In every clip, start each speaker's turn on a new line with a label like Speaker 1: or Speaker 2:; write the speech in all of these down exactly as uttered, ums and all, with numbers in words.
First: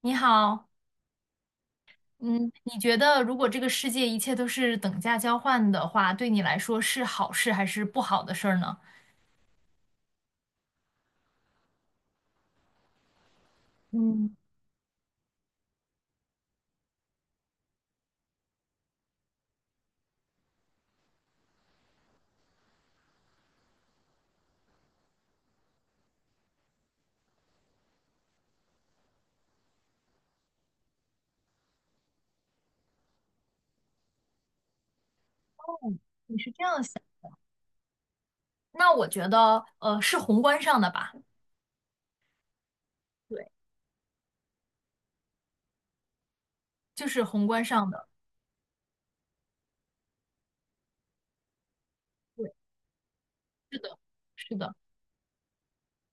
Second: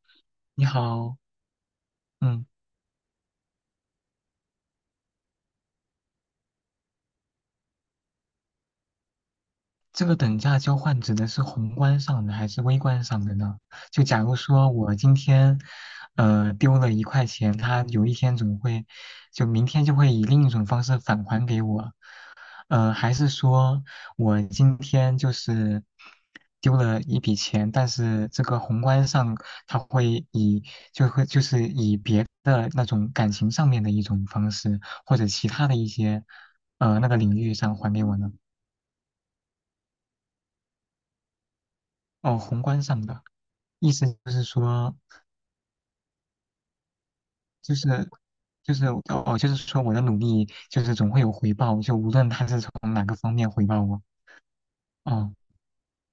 Speaker 1: 你
Speaker 2: 你
Speaker 1: 好，
Speaker 2: 好，嗯，
Speaker 1: 嗯，你觉得如果这个世界一切都是等价交换的话，对你来说是好事还是不好的事儿呢？
Speaker 2: 这个等价交换指的是宏观上的还是微观上的呢？就假
Speaker 1: 嗯，
Speaker 2: 如说我今天，呃，丢了一块钱，它有一天总会，就明天就会以另一种方式返还给我，呃，还是说我今天就是丢了一笔钱，但是这个宏观上它会以就会就是以别的那种感情上面的一种方式，或者其他的一些，
Speaker 1: 你是这样
Speaker 2: 呃，
Speaker 1: 想，
Speaker 2: 那个领域上还给我呢？
Speaker 1: 那我觉得，呃，是宏观上的吧，
Speaker 2: 哦，宏观上的
Speaker 1: 对，
Speaker 2: 意思就是说，
Speaker 1: 就是宏观
Speaker 2: 就
Speaker 1: 上
Speaker 2: 是
Speaker 1: 的。
Speaker 2: 就是哦，就是说我的努力就是总会有回报，就无论他
Speaker 1: 对，
Speaker 2: 是从哪个方面回
Speaker 1: 是
Speaker 2: 报
Speaker 1: 的，
Speaker 2: 我。
Speaker 1: 是的，
Speaker 2: 哦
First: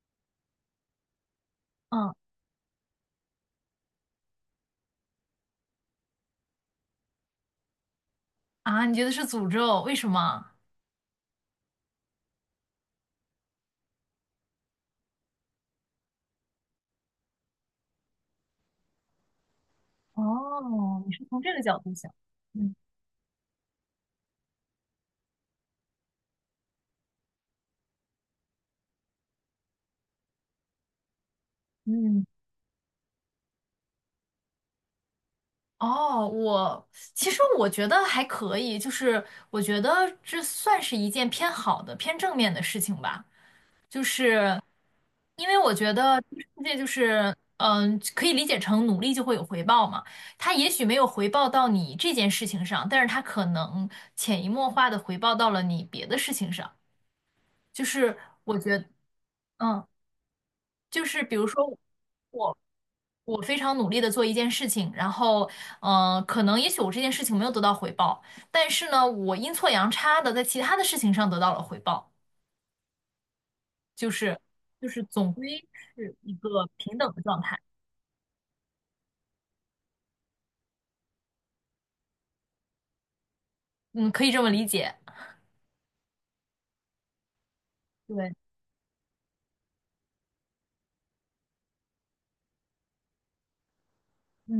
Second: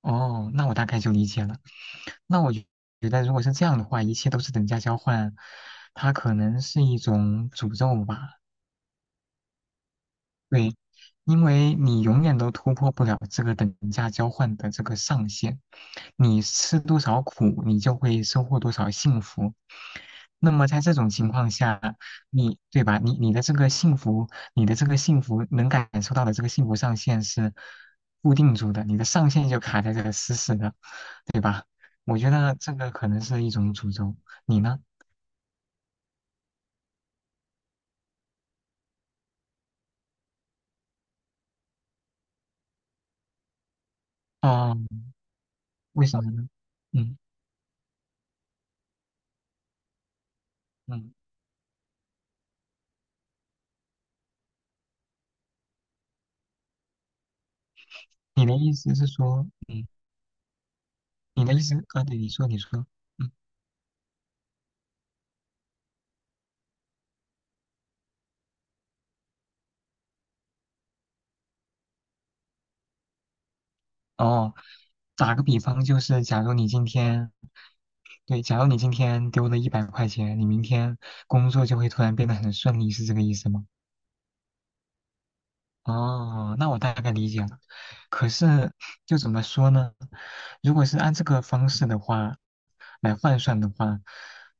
Speaker 2: 哦，那我大概就理解了。
Speaker 1: 嗯，
Speaker 2: 那我觉觉得如果是这样的话，一切都是等价交换，它可能是一种诅咒吧。
Speaker 1: 啊，你觉得是诅咒？为什么？
Speaker 2: 对，因为你永远都突破不了这个等价交换的这个上限，你吃多少苦，你就会收获多少幸福。那么在这
Speaker 1: 哦，
Speaker 2: 种
Speaker 1: 你是
Speaker 2: 情
Speaker 1: 从
Speaker 2: 况
Speaker 1: 这个角
Speaker 2: 下，
Speaker 1: 度想，
Speaker 2: 你
Speaker 1: 嗯，
Speaker 2: 对吧？你你的这个幸福，你的这个幸福能感受到的这个幸福上限是固定住的，你的上限就卡在这个死死的，对吧？我
Speaker 1: 嗯，
Speaker 2: 觉得这个可能是一种诅咒。你呢？
Speaker 1: 哦，我其实我觉得还可以，就是我觉得这算是一件偏好的、偏正面的事情吧。就是
Speaker 2: 哦，
Speaker 1: 因为我觉
Speaker 2: 为
Speaker 1: 得
Speaker 2: 什么
Speaker 1: 这个
Speaker 2: 呢？
Speaker 1: 世界就
Speaker 2: 嗯
Speaker 1: 是，嗯，可以理解成努力就会有回报嘛。它也许没有
Speaker 2: 嗯，
Speaker 1: 回报到你这件事情上，但是它可能潜移默化的回报到了你别的事情上。就是
Speaker 2: 你的
Speaker 1: 我
Speaker 2: 意
Speaker 1: 觉得，
Speaker 2: 思是说，
Speaker 1: 嗯，
Speaker 2: 嗯。
Speaker 1: 就是比
Speaker 2: 你
Speaker 1: 如
Speaker 2: 的意思
Speaker 1: 说
Speaker 2: 啊？对，你说，
Speaker 1: 我。
Speaker 2: 你说，嗯，
Speaker 1: 我非常努力的做一件事情，然后，嗯、可能也许我这件事情没有得到回报，但是呢，我阴错阳差的在其他的事情上得到了回报，就是
Speaker 2: 哦，
Speaker 1: 就是总
Speaker 2: 打个
Speaker 1: 归
Speaker 2: 比方，就
Speaker 1: 是
Speaker 2: 是
Speaker 1: 一
Speaker 2: 假如
Speaker 1: 个
Speaker 2: 你今
Speaker 1: 平等的
Speaker 2: 天，
Speaker 1: 状态，
Speaker 2: 对，假如你今天丢了一百块钱，你明天工作就会突然变得很顺利，是这个意思吗？
Speaker 1: 嗯，可以这么理解，
Speaker 2: 哦，那我大概理解了。可
Speaker 1: 对，
Speaker 2: 是，就怎么说呢？如果是按这个方式的话，来换算的话，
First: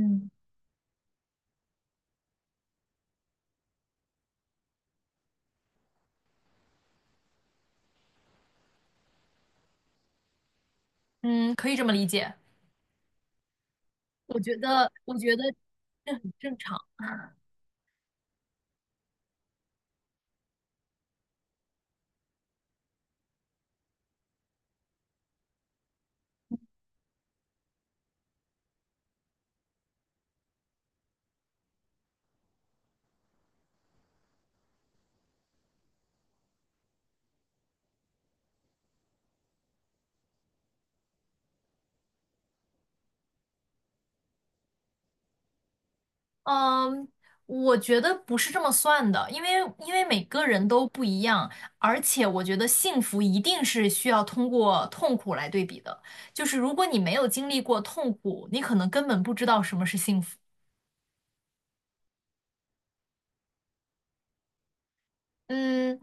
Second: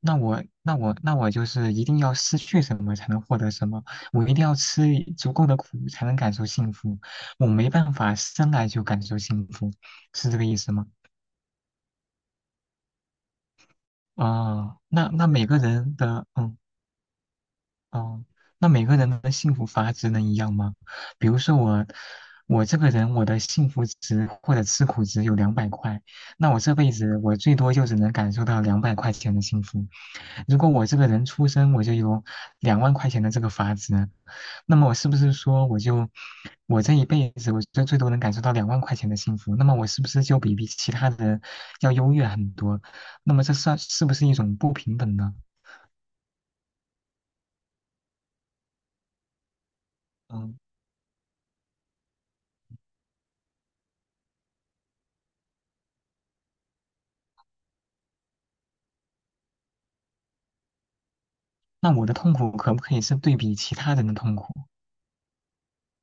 Speaker 2: 那我那我那我就是一定要失去什么才能获得什么，我一定要吃足够的苦才能感受幸福，我没办法生来就感受幸福，是这个意思吗？
Speaker 1: 嗯，可以这么理解，我觉
Speaker 2: 哦，
Speaker 1: 得
Speaker 2: 那
Speaker 1: 我
Speaker 2: 那
Speaker 1: 觉得
Speaker 2: 每个人
Speaker 1: 这
Speaker 2: 的
Speaker 1: 很正
Speaker 2: 嗯。
Speaker 1: 常，
Speaker 2: 哦，那每个人的幸福阀值能一样吗？比如说我，我这个人我的幸福值或者吃苦值有两百块，那我这辈子我最多就只能感受到两百块钱的幸福。如果我这个人出生我就有两万块钱的这个阀值，那么我是不是说我就我这一辈子我就最多能感受到两万块钱的幸福？那么我是不是就比比其他人要优越很多？那么这算是不是一种不平等呢？
Speaker 1: 嗯，我觉得不是这么算的，因为因为每个
Speaker 2: 嗯。
Speaker 1: 人都不一样，而且我觉得幸福一定是需要通过痛苦来对比的，就是如果你没有经历过痛苦，你可能根本不知道什么是幸福，
Speaker 2: 那我的痛苦可不可以是对比其他人的痛苦？
Speaker 1: 嗯。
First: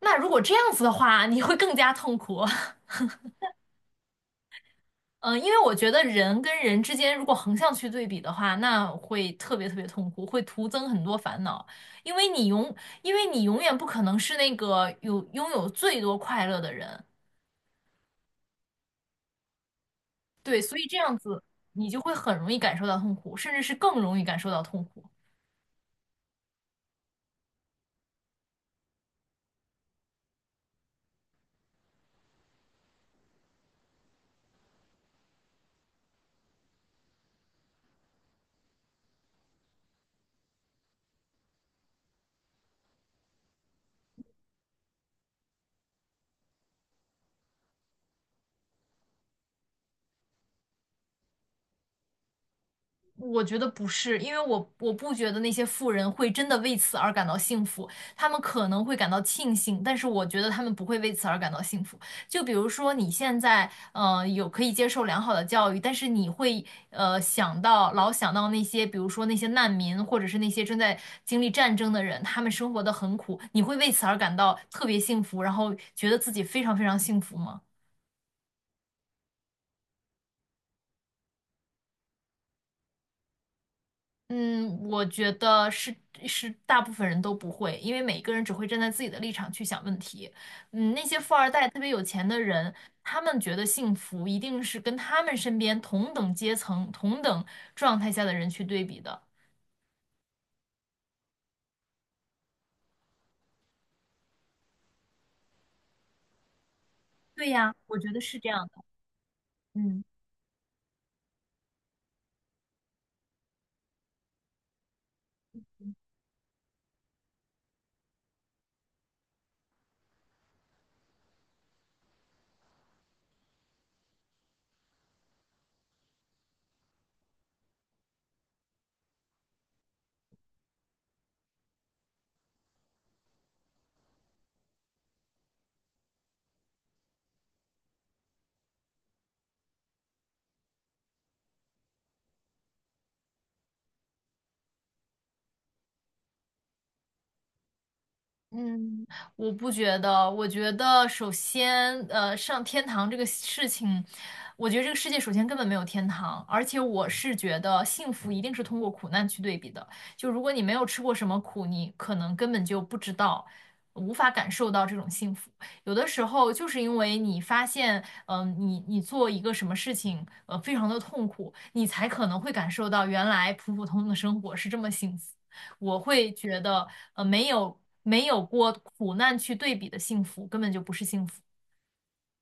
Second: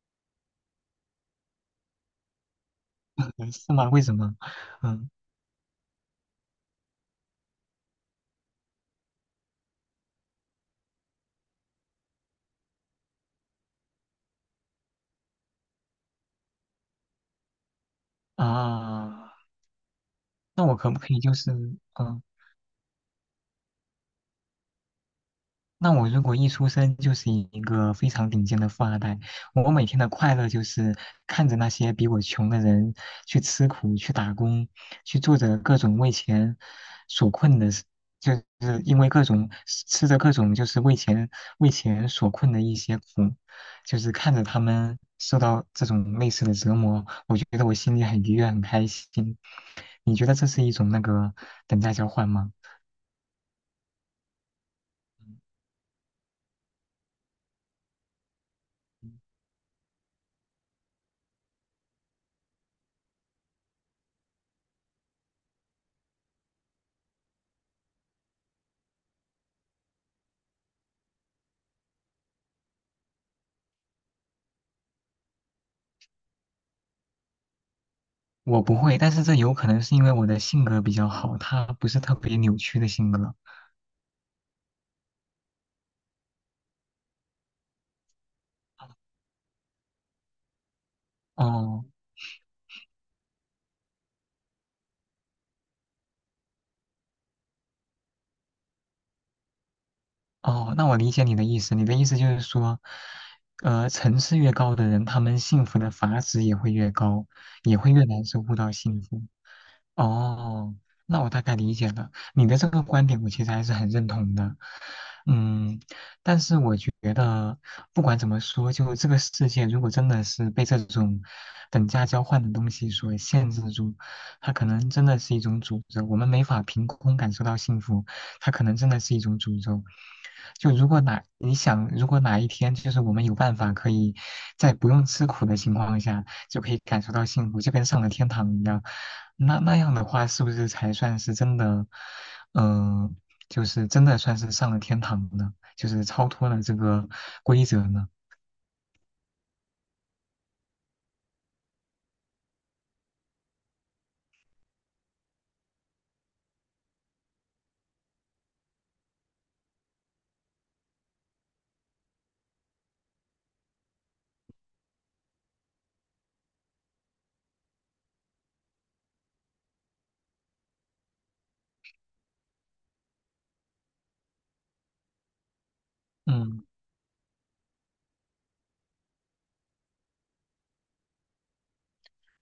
Speaker 1: 那如果这样子的话，你会更加痛苦。
Speaker 2: 是吗？为什么？嗯
Speaker 1: 嗯，呃因为我觉得人跟人之间如果横向去对比的话，那会特别特别痛苦，会徒增很多烦恼。因为你永，因为你永远不可能是那个有拥有最多快乐的人，
Speaker 2: 啊，
Speaker 1: 对，
Speaker 2: 那
Speaker 1: 所
Speaker 2: 我
Speaker 1: 以
Speaker 2: 可
Speaker 1: 这
Speaker 2: 不可
Speaker 1: 样
Speaker 2: 以就
Speaker 1: 子
Speaker 2: 是
Speaker 1: 你就会
Speaker 2: 嗯
Speaker 1: 很容易感受到痛苦，甚至是更容易感受到痛苦。
Speaker 2: 那我如果一出生就是一个非常顶尖的富二代，我每天的快乐就是看着那些比我穷的人去吃苦、去打工、去做着各种为钱所困的事，就是因为各种吃着各种就是为钱为钱所困的一些苦，就是看着他们受到这种类似的折磨，我觉得我心里很愉悦、很开心。你觉得这是一种那个等价交换吗？
Speaker 1: 我觉得不是，因为我我不觉得那些富人会真的为此而感到幸福，他们可能会感到庆幸，但是我觉得他们不会为此而感到幸福。就比如说你现在，呃，有可以接受良好的教育，但是你会，呃，想到老想到那些，比如说那些难民，或者是那些正在经历战争的人，他们生活的很苦，你会为此而感到特别幸福，然后觉得自己非常非常幸福吗？
Speaker 2: 我不会，但是这有可能是因为我的性格比较好，他不是特别扭曲的性格。
Speaker 1: 嗯，我觉得是是大部分人都不会，因为每一个人只会站在自己的立场去想问题。嗯，那些富二代特
Speaker 2: 哦
Speaker 1: 别有钱的人，他们觉得幸福一定是跟他们身边同等阶层、同等状态下的人去对比的。
Speaker 2: 哦，那我理解你的意思。你的意思就是说，呃，层次越高的人，他们幸福的阀值也会越高，
Speaker 1: 对呀，
Speaker 2: 也会
Speaker 1: 我
Speaker 2: 越
Speaker 1: 觉得
Speaker 2: 难
Speaker 1: 是
Speaker 2: 收
Speaker 1: 这
Speaker 2: 获
Speaker 1: 样
Speaker 2: 到
Speaker 1: 的。
Speaker 2: 幸福。
Speaker 1: 嗯。
Speaker 2: 哦，那我大概理解了你的这个观点，我其实还是很认同的。嗯，但是我觉得不管怎么说，就这个世界如果真的是被这种等价交换的东西所限制住，它可能真的是一种诅咒。我们没法凭空感受到幸福，它可能真的是一种诅咒。就如果哪你想，如果哪一天就是我们有办法可以在不用吃苦的情况下就可以感受到幸福，就跟上了天堂一样。那那样的话，是不是才算是真的，嗯、就是真的算是上了天堂呢？就是超脱了这个规则呢？
Speaker 1: 嗯，我不觉得，我觉得首先，呃，上天堂这个事情，我觉得这个世界首先根本没有天堂，而且我是觉得幸福一定是通过苦难去对比的。就如果你没有吃过什么苦，你可能根本就不知道，无法感受到这种幸福。有的时候就是因为你发现，嗯、你你做一个什么事情，呃，非常的痛苦，你才可能会感受到原来普普通通的生活是这么幸福。我会觉
Speaker 2: 嗯，
Speaker 1: 得，呃，没有没有过苦难去对比的幸福，根本就不是幸福。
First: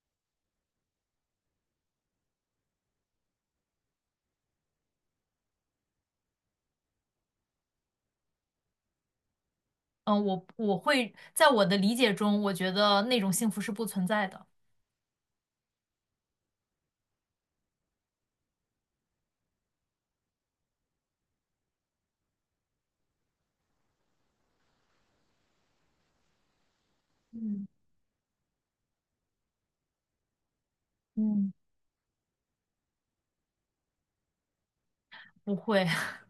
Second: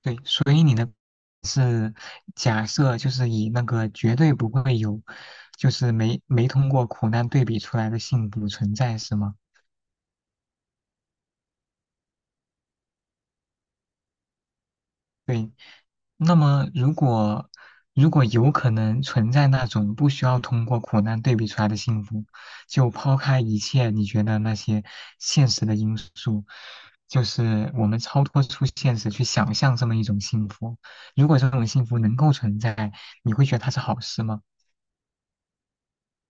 Speaker 2: 对，所以你的是假设，就是以那个绝对不会有，就是没没通过苦难对比出来的幸福存在，是吗？
Speaker 1: 嗯、我我会在我的理解中，我觉得那种幸福是不存在的。
Speaker 2: 对，那么，如果如果有可能存在那种不需要通过苦难对比出来的幸福，就抛开一切你觉得那些现实的因素，就
Speaker 1: 嗯，
Speaker 2: 是我们超脱出现实去想象这么一种幸福。如果这
Speaker 1: 嗯，
Speaker 2: 种幸福能够存在，你会觉得它是好事吗？
Speaker 1: 不会，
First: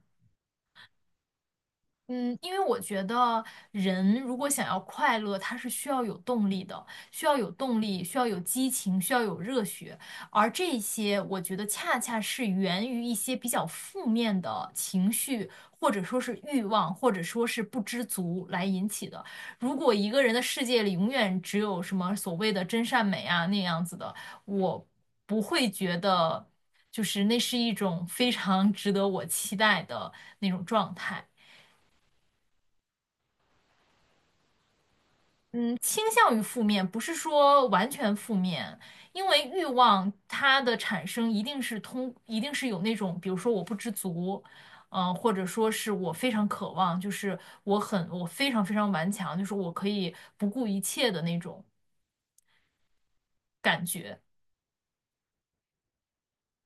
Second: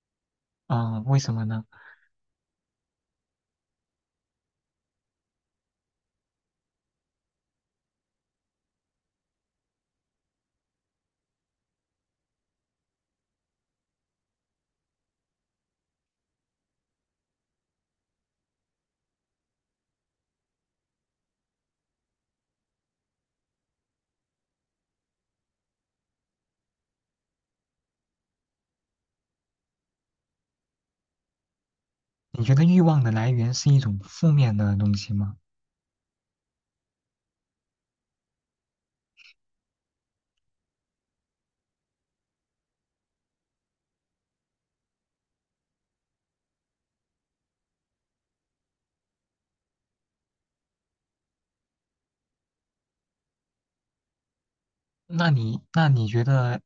Speaker 2: 嗯，为什么呢？
Speaker 1: 嗯，因为我觉得人如果想要快乐，他是需要有动力的，需要有动力，需要有激情，需要有热血。而这些，我觉得恰恰是源于一些比较负面的情绪，或者说是欲望，或者说是不知足来引起的。如果一个人的世界里永远只有什么所谓的真善美啊那样子的，我不会觉得就是那是一种非常 值得我期待的那种状态。
Speaker 2: 你觉得欲望的来源是一种负面的东西吗？
Speaker 1: 嗯，倾向于负面，不是说完全负面，因为欲望它的产生一定是通，一定是有那种，比如说我不知足，嗯、呃或者说是我非常渴望，就是我很，我非常非常顽强，就是我可以不顾一切的那种。
Speaker 2: 那你那你觉得，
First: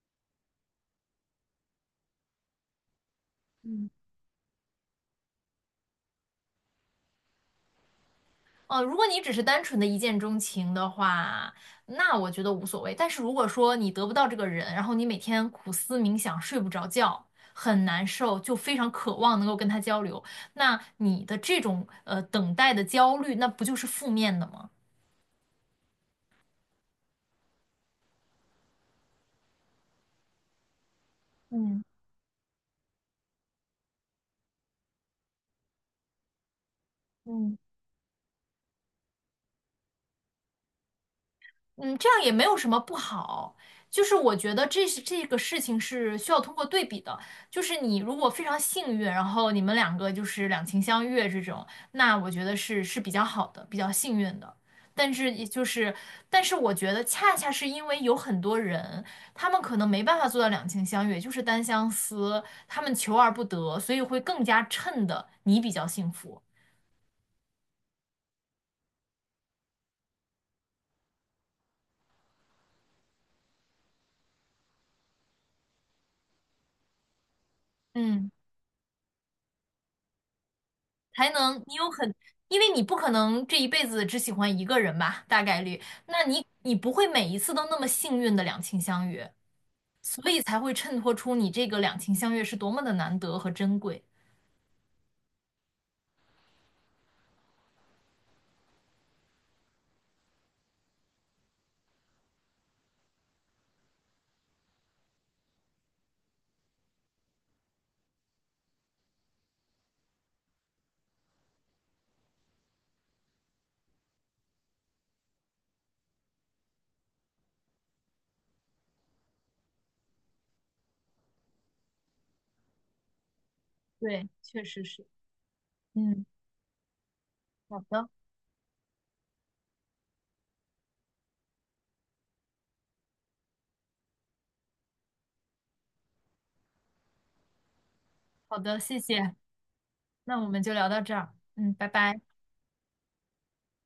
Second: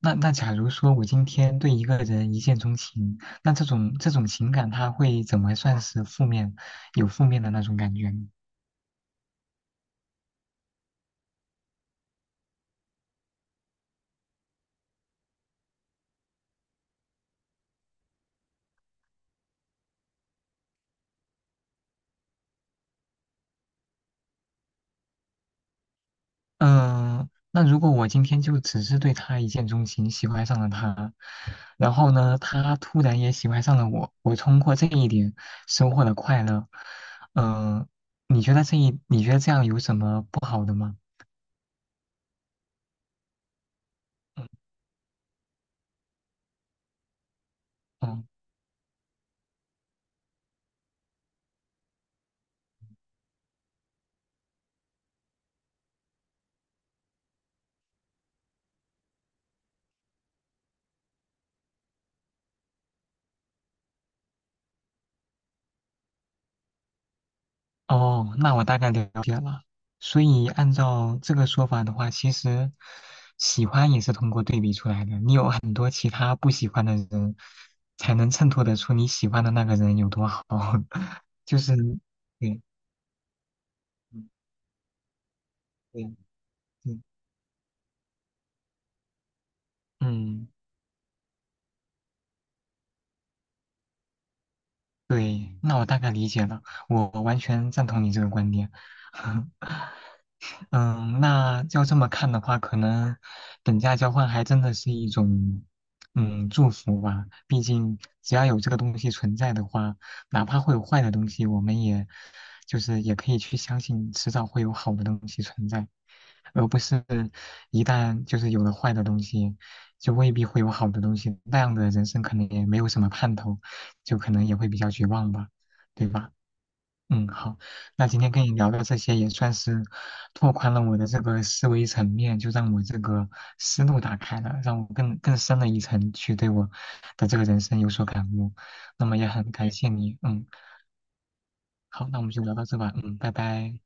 Speaker 2: 那那假如说我今天对一个人一见钟情，那这种这种情感，它会怎么算是负面，有负面的那种感觉呢？
Speaker 1: 呃，如果你只是单纯的一见钟情的话，那我觉得无所谓。但是如果说你得不到这个人，然后你每天苦思冥想，睡不着觉，很难受，就非常渴望能够跟他交流，那你的这种呃等待的焦虑，那不就是负面的吗？
Speaker 2: 嗯、那如果我今天就只是对他一见钟情，喜欢上了他，
Speaker 1: 嗯，
Speaker 2: 然后呢，他突然也喜欢上了我，我通过这一点收获了快乐，
Speaker 1: 嗯，
Speaker 2: 嗯、你觉得这一，你觉得这样有什么不好的吗？
Speaker 1: 嗯，这样也没有什么不好，就是我觉
Speaker 2: 嗯
Speaker 1: 得这是这个事情是需要通过对比的，就是你如
Speaker 2: 嗯。
Speaker 1: 果非常幸运，然后你们两个就是两情相悦这种，那我觉得是是比较好的，比较幸运的。但是也就是，但是我觉得恰恰是因为有很多人，他们可能没办法做到两情相悦，就是单相思，他们求而不得，所以会更加衬的你比较幸福。
Speaker 2: 哦，那我大概了解了。所以按照这个说法的话，其实喜欢也是通过对比出来的。你有很多其他不喜欢的人，才
Speaker 1: 嗯。
Speaker 2: 能衬托得出你喜欢的那个人有多好。
Speaker 1: 才 能
Speaker 2: 就
Speaker 1: 你
Speaker 2: 是，
Speaker 1: 有很，因
Speaker 2: 对，
Speaker 1: 为你不可能这一辈子只
Speaker 2: 嗯
Speaker 1: 喜欢一个人吧，大概率，
Speaker 2: 对，
Speaker 1: 那你你不
Speaker 2: 嗯，
Speaker 1: 会每一次都那么幸运的两情相悦，所以
Speaker 2: 嗯，
Speaker 1: 才会衬托出你这个两情相悦是多么的难得和珍贵。
Speaker 2: 对。那我大概理解了，我完全赞同你这个观点。嗯，那要这么看的话，可能等价交换还真的是一种嗯祝福吧。毕竟只要有这个东西存在的话，哪怕会有坏的东西，我们也就是也可以去相信，迟早会有好的东西存在，而不是一旦就是有了坏的东西，就未必会有好的东西。那样的人生可能也没有什么盼头，就
Speaker 1: 对，
Speaker 2: 可能也
Speaker 1: 确
Speaker 2: 会比
Speaker 1: 实
Speaker 2: 较
Speaker 1: 是。
Speaker 2: 绝望吧，对
Speaker 1: 嗯，
Speaker 2: 吧？嗯，好，
Speaker 1: 好的，
Speaker 2: 那今天跟你聊的这些也算是拓宽了我的这个思维层面，就让我这个思路打开了，让我更更深了一层去对我的这个人生有所感悟。
Speaker 1: 好的，谢
Speaker 2: 那么也
Speaker 1: 谢。
Speaker 2: 很感谢你，
Speaker 1: 那
Speaker 2: 嗯，
Speaker 1: 我们就聊到这儿。嗯，拜
Speaker 2: 好，那
Speaker 1: 拜。
Speaker 2: 我们就聊到这吧，嗯，拜拜。